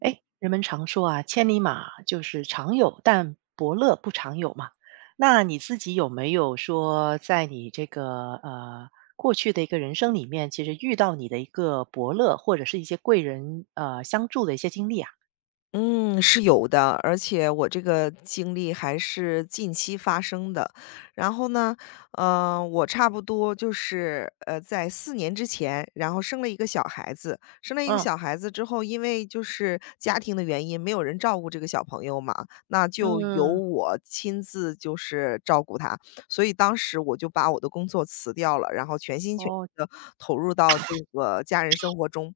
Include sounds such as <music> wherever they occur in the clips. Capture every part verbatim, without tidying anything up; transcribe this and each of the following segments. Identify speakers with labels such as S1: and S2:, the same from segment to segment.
S1: 哎，人们常说啊，千里马就是常有，但伯乐不常有嘛。那你自己有没有说，在你这个呃过去的一个人生里面，其实遇到你的一个伯乐或者是一些贵人呃相助的一些经历啊？
S2: 嗯，是有的，而且我这个经历还是近期发生的。然后呢，呃，我差不多就是，呃，在四年之前，然后生了一个小孩子。生了一个
S1: 嗯
S2: 小孩子之后，因为就是家庭的原因，没有人照顾这个小朋友嘛，那就由
S1: 嗯，
S2: 我亲自就是照顾他。所以当时我就把我的工作辞掉了，然后全心全意
S1: 哦
S2: 的投入到这个家人生活中。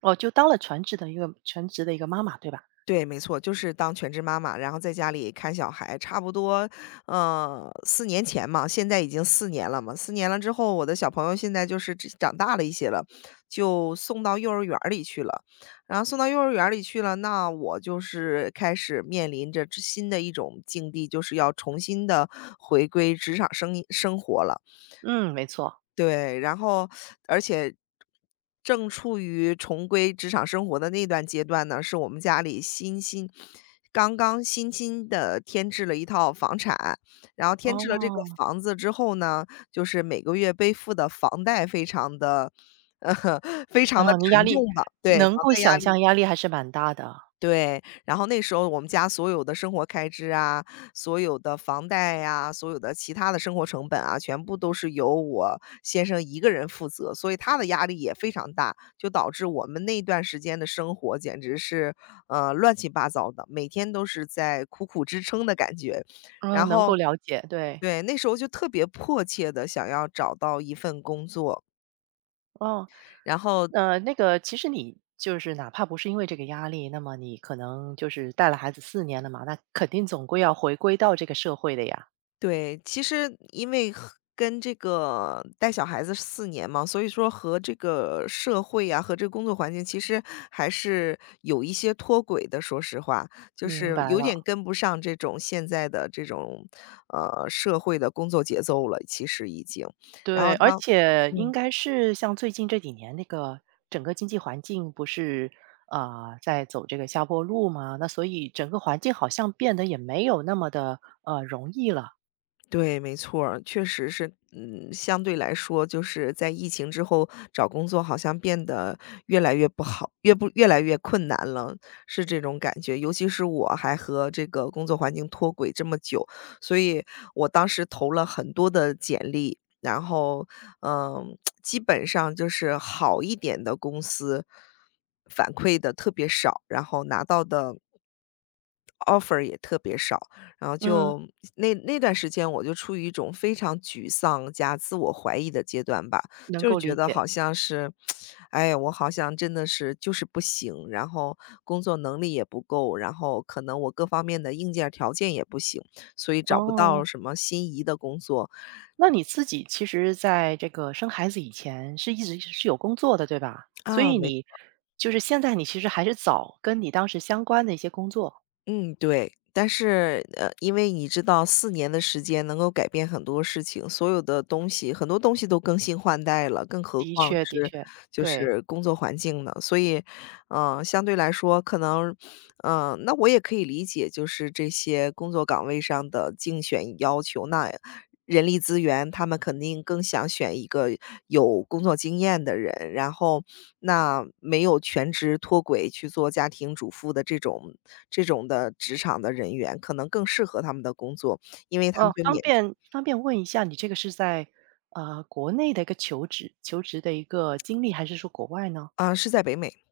S1: 哦，就当了全职的一个全职的一个妈妈，对吧？
S2: 对，没错，就是当全职妈妈，然后在家里看小孩，差不多，呃四年前嘛，现在已经四年了嘛四年了之后，我的小朋友现在就是只长大了一些了，就送到幼儿园儿里去了。然后送到幼儿园儿里去了，那我就是开始面临着之新的一种境地，就是要重新的回归职场生生活了。
S1: 嗯，没错。
S2: 对，然后而且正处于重归职场生活的那段阶段呢，是我们家里新新刚刚新新的添置了一套房产，然后添置了这个
S1: 哦
S2: 房子之后呢，就是每个月背负的房贷非常的 <laughs> 呃非常的
S1: 哦，你压
S2: 沉
S1: 力
S2: 重吧，对，
S1: 能
S2: 房
S1: 够
S2: 贷压
S1: 想
S2: 力。
S1: 象，压力还是蛮大的啊。
S2: 对，然后那时候我们家所有的生活开支啊，所有的房贷呀，所有的其他的生活成本啊，全部都是由我先生一个人负责，所以他的压力也非常大，就导致我们那段时间的生活简直是，呃，乱七八糟的，每天都是在苦苦支撑的感觉。然
S1: 嗯，能
S2: 后
S1: 够了解，对。
S2: 对，那时候就特别迫切的想要找到一份工作，
S1: 哦。
S2: 然后
S1: 呃，那个其实你就是哪怕不是因为这个压力，那么你可能就是带了孩子四年了嘛，那肯定总归要回归到这个社会的呀。
S2: 对，其实因为和跟这个带小孩子四年嘛，所以说和这个社会呀，和这个工作环境其实还是有一些脱轨的，说实话。就
S1: 明
S2: 是
S1: 白
S2: 有
S1: 了，
S2: 点跟不上这种现在的这种，呃，社会的工作节奏了，其实已经。然
S1: 对，
S2: 后
S1: 而
S2: 当
S1: 且应
S2: 嗯。
S1: 该是像最近这几年那个整个经济环境不是，啊呃在走这个下坡路嘛，那所以整个环境好像变得也没有那么的呃，容易了。
S2: 对，没错儿确实是，嗯，相对来说，就是在疫情之后找工作好像变得越来越不好，越不越来越困难了，是这种感觉。尤其是我还和这个工作环境脱轨这么久，所以我当时投了很多的简历，然后，嗯，<tsk> 基本上就是好一点的公司反馈的特别少，然后拿到的offer 也特别少，然后
S1: 嗯，
S2: 就那那段时间我就处于一种非常沮丧加自我怀疑的阶段吧，
S1: 能
S2: 就是
S1: 够
S2: 觉
S1: 理
S2: 得
S1: 解，
S2: 好像是，哎呀我好像真的是就是不行，然后工作能力也不够，然后可能我各方面的硬件条件也不行，所以找不到
S1: 哦。
S2: 什么心仪的工作
S1: 那你自己其实在这个生孩子以前是一直是有工作的，对吧？所
S2: 啊。
S1: 以
S2: 没
S1: 你就是现在你其实还是早跟你当时相关的一些工作，
S2: 嗯，对。但是，呃，因为你知道四年的时间能够改变很多事情，所有的东西很多东西都更新换代了，更何
S1: 的
S2: 况
S1: 确的
S2: 是
S1: 确，
S2: 就
S1: 对。
S2: 是工作环境呢？所以，嗯，相对来说可能嗯，那我也可以理解，就是这些工作岗位上的竞选要求，那人力资源他们肯定更想选一个有工作经验的人，然后那没有全职脱轨去做家庭主妇的这种这种的职场的人员，可能更适合他们的工作，因为他们
S1: 哦，
S2: 就
S1: 方
S2: 免
S1: 便方便问一下你这个是在，呃，国内的一个求职求职的一个经历，还是说国外呢？
S2: 啊，是在北美，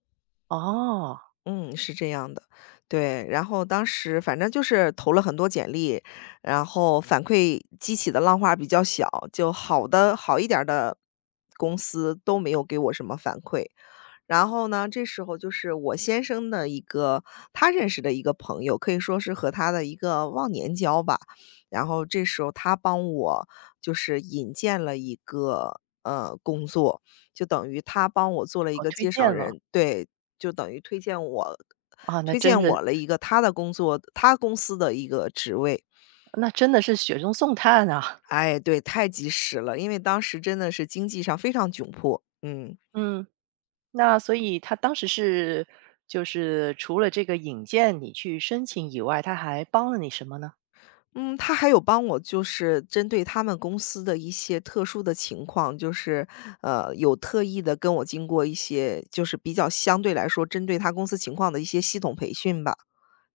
S1: 哦，
S2: 嗯，是这样的。对，然后当时反正就是投了很多简历，然后反馈激起的浪花比较小，就好的好一点儿的公司都没有给我什么反馈。然后呢，这时候就是我先生的一个他认识的一个朋友，可以说是和他的一个忘年交吧。然后这时候他帮我就是引荐了一个呃工作，就等于他帮我做了一
S1: 哦，
S2: 个
S1: 推
S2: 介绍
S1: 荐了，
S2: 人，对，就等于推荐我
S1: 啊，那
S2: 推
S1: 真
S2: 荐
S1: 的
S2: 我了一个他的工作，他公司的一个职位。
S1: 那真的是雪中送炭啊，
S2: 哎，对，太及时了，因为当时真的是经济上非常窘迫，嗯。
S1: <laughs> 嗯。那所以他当时是就是除了这个引荐你去申请以外，他还帮了你什么呢？
S2: 嗯，他还有帮我就是针对他们公司的一些特殊的情况，就是，呃，有特意的跟我经过一些就是比较相对来说针对他公司情况的一些系统培训吧。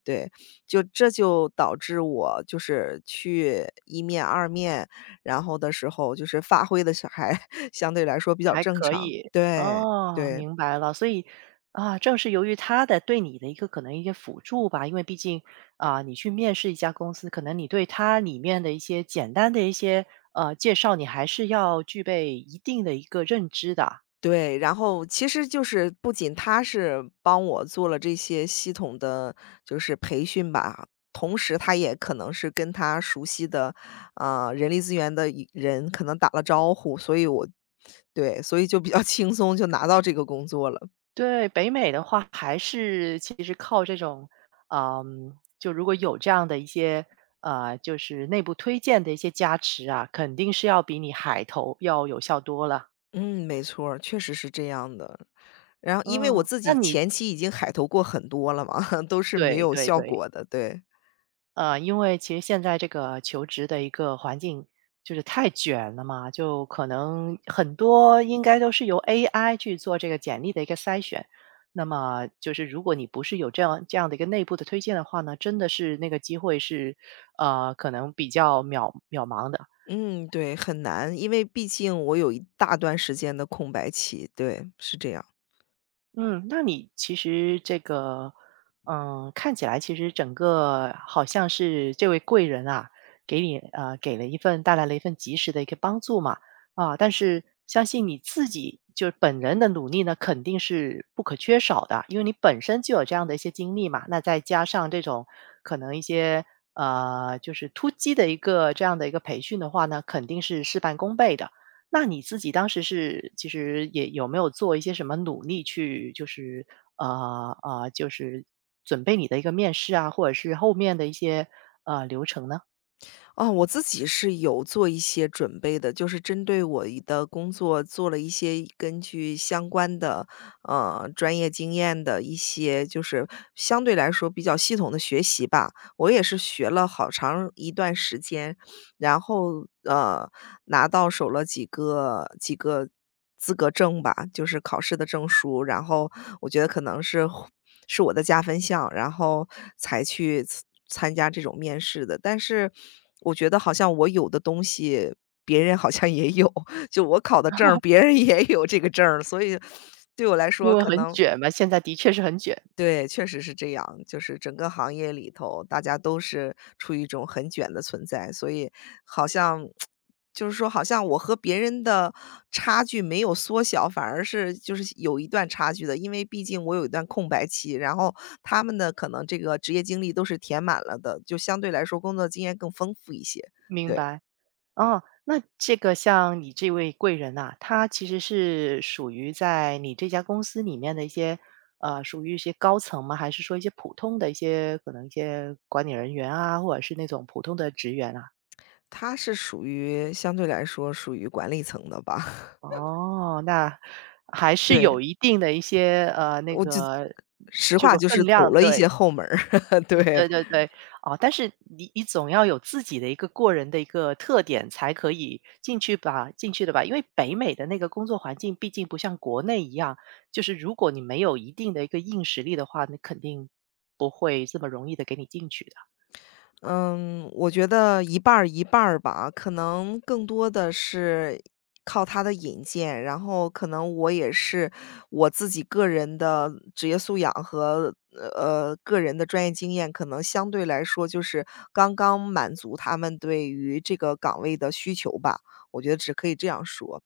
S2: 对，就这就导致我就是去一面、二面，然后的时候就是发挥的是还 <laughs> 相对来说比较正常。对，
S1: 哦，
S2: 对。
S1: 明白了，所以，啊，正是由于他的对你的一个可能一些辅助吧，因为毕竟，啊，你去面试一家公司，可能你对它里面的一些简单的一些，呃，介绍，你还是要具备一定的一个认知的。
S2: 对，然后其实就是不仅他是帮我做了这些系统的就是培训吧，同时他也可能是跟他熟悉的，呃，人力资源的一人可能打了招呼，所以我对，所以就比较 <laughs> 轻松就拿到这个工作了。
S1: 对，北美的话还是其实靠这种，嗯，就如果有这样的一些，呃，就是内部推荐的一些加持啊，肯定是要比你海投要有效多了。
S2: 嗯，没错儿确实是这样的。然后因为我
S1: 嗯，
S2: 自
S1: 那
S2: 己
S1: 你
S2: 前期已经海投过很多了嘛，<laughs> 都是没
S1: 对
S2: 有
S1: 对
S2: 效
S1: 对。
S2: 果的，对。
S1: 呃，因为其实现在这个求职的一个环境就是太卷了嘛，就可能很多应该都是由 A I 去做这个简历的一个筛选。那么就是如果你不是有这样这样的一个内部的推荐的话呢，真的是那个机会是呃可能比较渺渺茫的。
S2: 嗯，对，很难，因为毕竟我有一大段时间的空白期，对，是这样。
S1: 嗯，那你其实这个，嗯，看起来其实整个好像是这位贵人啊，给你呃给了一份带来了一份及时的一个帮助嘛，啊，但是相信你自己就是本人的努力呢，肯定是不可缺少的，因为你本身就有这样的一些经历嘛，那再加上这种可能一些呃就是突击的一个这样的一个培训的话呢，肯定是事半功倍的。那你自己当时是其实也有没有做一些什么努力去就是呃呃，就是准备你的一个面试啊，或者是后面的一些呃流程呢？
S2: 啊，我自己是有做一些准备的，就是针对我一的工作做了一些根据相关的，呃，专业经验的一些，就是相对来说比较系统的学习吧。我也是学了好长一段时间，然后，呃，拿到手了几个几个资格证吧，就是考试的证书，然后我觉得可能是是我的加分项，然后才去参参加这种面试的。但是我觉得好像我有的东西，别人好像也有，<laughs> 就我考的证儿别人也有这个证儿，所以对我来
S1: 因
S2: 说
S1: 为
S2: 可
S1: 很
S2: 能
S1: 卷嘛，现在的确是很卷，
S2: 对，确实是这样。就是整个行业里头，大家都是处于一种很卷的存在，所以好像就是说，好像我和别人的差距没有缩小，反而是就是有一段差距的。因为毕竟我有一段空白期，然后他们的可能这个职业经历都是填满了的，就相对来说工作经验更丰富一些。
S1: 明
S2: 对，
S1: 白。哦，那这个像你这位贵人呐，他其实是属于在你这家公司里面的一些呃，属于一些高层吗？还是说一些普通的一些可能一些管理人员啊，或者是那种普通的职员啊？
S2: 他是属于相对来说属于管理层的吧？<laughs>
S1: 哦，那还是
S2: 对，
S1: 有一定的一些，呃，那个
S2: 实
S1: 这
S2: 话
S1: 个
S2: 就
S1: 分
S2: 是走
S1: 量，
S2: 了一些
S1: 对，
S2: 后门儿，<laughs> 对。
S1: 对对对。哦，但是你你总要有自己的一个过人的一个特点，才可以进去吧进去的吧？因为北美的那个工作环境毕竟不像国内一样，就是如果你没有一定的一个硬实力的话，你肯定不会这么容易的给你进去的。
S2: 嗯，我觉得一半儿一半儿吧，可能更多的是靠他的引荐，然后可能我也是我自己个人的职业素养和呃个人的专业经验，可能相对来说就是刚刚满足他们对于这个岗位的需求吧，我觉得只可以这样说。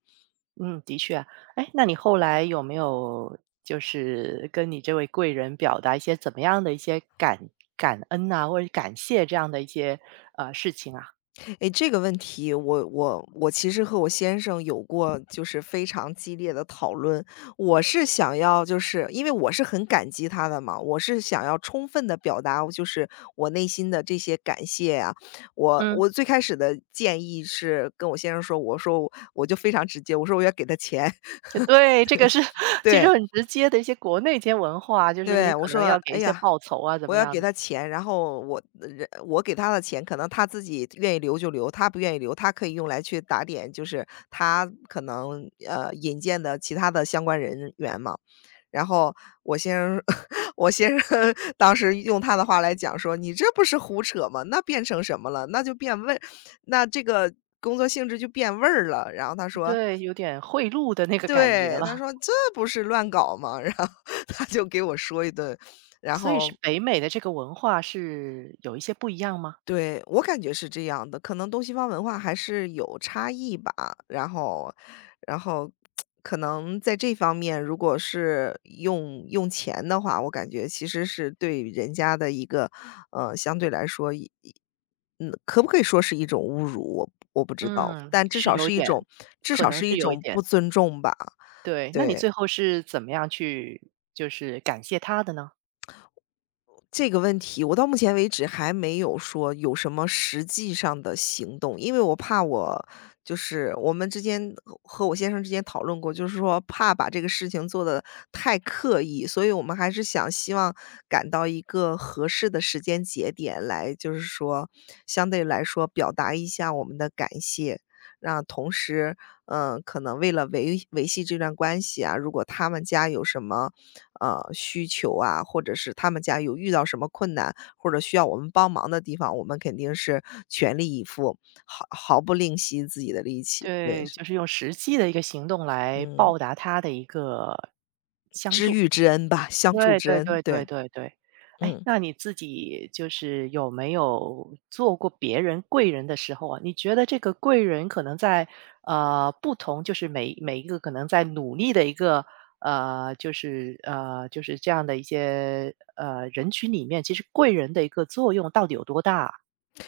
S1: 嗯，的确啊。哎，那你后来有没有就是跟你这位贵人表达一些怎么样的一些感感恩呐、或者感谢这样的一些呃事情啊？
S2: 诶，这个问题我我我其实和我先生有过就是非常激烈的讨论。我是想要就是因为我是很感激他的嘛，我是想要充分的表达就是我内心的这些感谢呀。我
S1: 嗯，
S2: 我最开始的建议是跟我先生说，我说我就非常直接，我说我要给他钱。<laughs>
S1: 对，这个是 <laughs> 其
S2: 对，
S1: 实很直接的一些国内一些文化，就是
S2: 对，
S1: 你
S2: 我
S1: 可能
S2: 说：
S1: 要给
S2: “哎
S1: 一些
S2: 呀，
S1: 报酬啊，怎
S2: 我
S1: 么
S2: 要
S1: 样
S2: 给
S1: 的？
S2: 他钱，然后我呃人我给他的钱，可能他自己愿意留就留，他不愿意留，他可以用来去打点，就是他可能呃引荐的其他的相关人员嘛。然后我先生，<laughs> 我先生 <laughs> 当时用他的话来讲说：“你这不是胡扯吗？那变成什么了？那就变味，那这个工作性质就变味儿了。”然后他说：
S1: 对，有点贿赂的那个感觉
S2: “对，他
S1: 了。
S2: 说这不是乱搞吗？”然后 <laughs> 他就给我说一顿，然
S1: 所以是
S2: 后
S1: 北美的这个文化是有一些不一样吗？
S2: 对，我感觉是这样的，可能东西方文化还是有差异吧。然后，然后可能在这方面，如果是用用钱的话，我感觉其实是对人家的一个，呃，相对来说一一嗯，可不可以说是一种侮辱？我我不知道，
S1: 嗯，
S2: 但至
S1: 是
S2: 少
S1: 有一
S2: 是一
S1: 点，
S2: 种至
S1: 可
S2: 少
S1: 能
S2: 是一
S1: 是有一
S2: 种
S1: 点。
S2: 不尊重吧。
S1: 对，那你
S2: 对。
S1: 最后是怎么样去就是感谢他的呢？
S2: 这个问题，我到目前为止还没有说有什么实际上的行动，因为我怕我就是我们之间和我先生之间讨论过，就是说怕把这个事情做得太刻意，所以我们还是想希望赶到一个合适的时间节点来，就是说相对来说表达一下我们的感谢。让同时嗯，可能为了维维系这段关系啊，如果他们家有什么，呃，需求啊，或者是他们家有遇到什么困难，或者需要我们帮忙的地方，我们肯定是全力以赴，毫毫不吝惜自己的力气。对，
S1: 对，
S2: 是。
S1: 就是用实际的一个行动来
S2: 嗯，
S1: 报答他的一个相
S2: 知
S1: 助。
S2: 遇之恩吧，相助
S1: 对
S2: 之
S1: 对
S2: 恩，
S1: 对对
S2: 对。
S1: 对对。哎，
S2: 嗯。
S1: 那你自己就是有没有做过别人贵人的时候啊，你觉得这个贵人可能在，呃，不同就是每每一个可能在努力的一个，呃，就是呃，就是这样的一些，呃，人群里面，其实贵人的一个作用到底有多大啊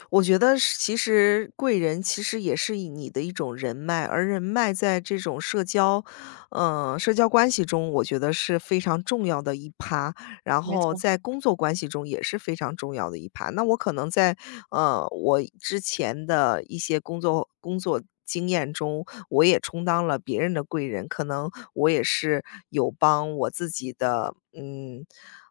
S2: 我觉得是其实贵人其实也是以你的一种人脉，而人脉在这种社交，嗯，社交关系中，我觉得是非常重要的一趴，然
S1: 没
S2: 后
S1: 错。
S2: 在工作关系中也是非常重要的一趴。那我可能在，呃，我之前的一些工作工作经验中，我也充当了别人的贵人，可能我也是有帮我自己的，嗯，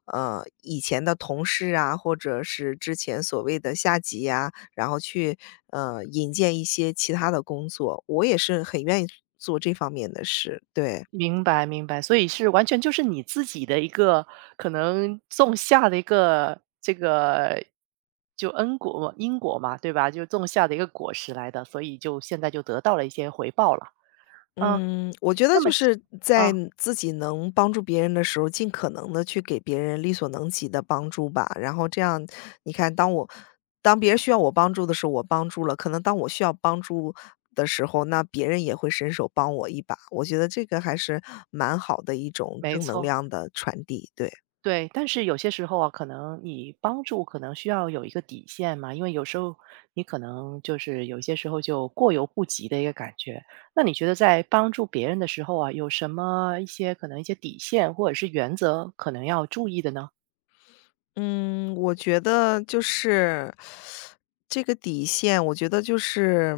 S2: 呃，以前的同事啊，或者是之前所谓的下级呀、然后去呃引荐一些其他的工作，我也是很愿意做这方面的事。对。
S1: 明白明白，所以是完全就是你自己的一个可能种下的一个这个就恩果嘛因果嘛，对吧？就种下的一个果实来的，所以就现在就得到了一些回报了。嗯，
S2: 嗯，我觉得
S1: 那么
S2: 就
S1: 其
S2: 是在
S1: 啊，
S2: 自己能帮助别人的时候，尽可能的去给别人力所能及的帮助吧。然后这样，你看，当我当别人需要我帮助的时候，我帮助了；可能当我需要帮助的时候，那别人也会伸手帮我一把。我觉得这个还是蛮好的一种
S1: 没
S2: 正能
S1: 错。
S2: 量的传递。对。
S1: 对，但是有些时候啊，可能你帮助可能需要有一个底线嘛，因为有时候你可能就是有些时候就过犹不及的一个感觉。那你觉得在帮助别人的时候啊，有什么一些可能一些底线或者是原则可能要注意的呢？
S2: 嗯，我觉得就是这个底线，我觉得就是，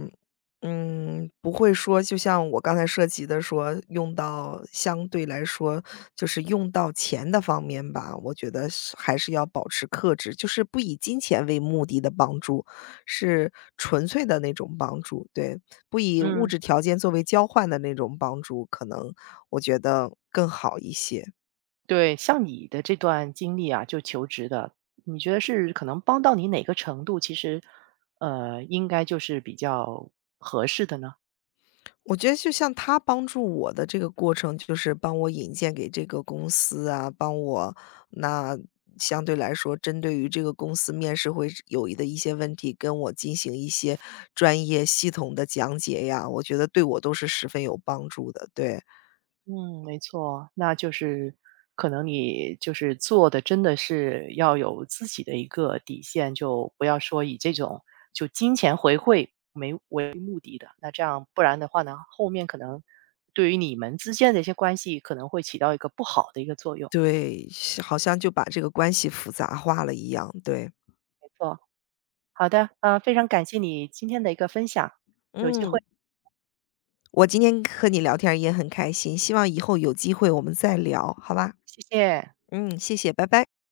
S2: 嗯，不会说，就像我刚才涉及的说，用到相对来说，就是用到钱的方面吧，我觉得是还是要保持克制，就是不以金钱为目的的帮助，是纯粹的那种帮助，对，不以物
S1: 嗯，
S2: 质条件作为交换的那种帮助，可能我觉得更好一些。
S1: 对，像你的这段经历啊，就求职的，你觉得是可能帮到你哪个程度，其实呃，应该就是比较合适的呢？
S2: 我觉得就像他帮助我的这个过程，就是帮我引荐给这个公司啊，帮我那相对来说，针对于这个公司面试会有的一些问题，跟我进行一些专业系统的讲解呀，我觉得对我都是十分有帮助的。对
S1: 嗯，没错，那就是可能你就是做的真的是要有自己的一个底线，就不要说以这种就金钱回馈的，那这样不然的话呢，后面可能对于你们之间的一些关系可能会起到一个不好的一个作用。
S2: 对，是好像就把这个关系复杂化了一样。对。
S1: 没错，好的，呃，非常感谢你今天的一个分享，有机会，
S2: 嗯，我今天和你聊天儿也很开心，希望以后有机会我们再聊，好吧？
S1: 谢谢。
S2: 嗯，谢谢，拜拜。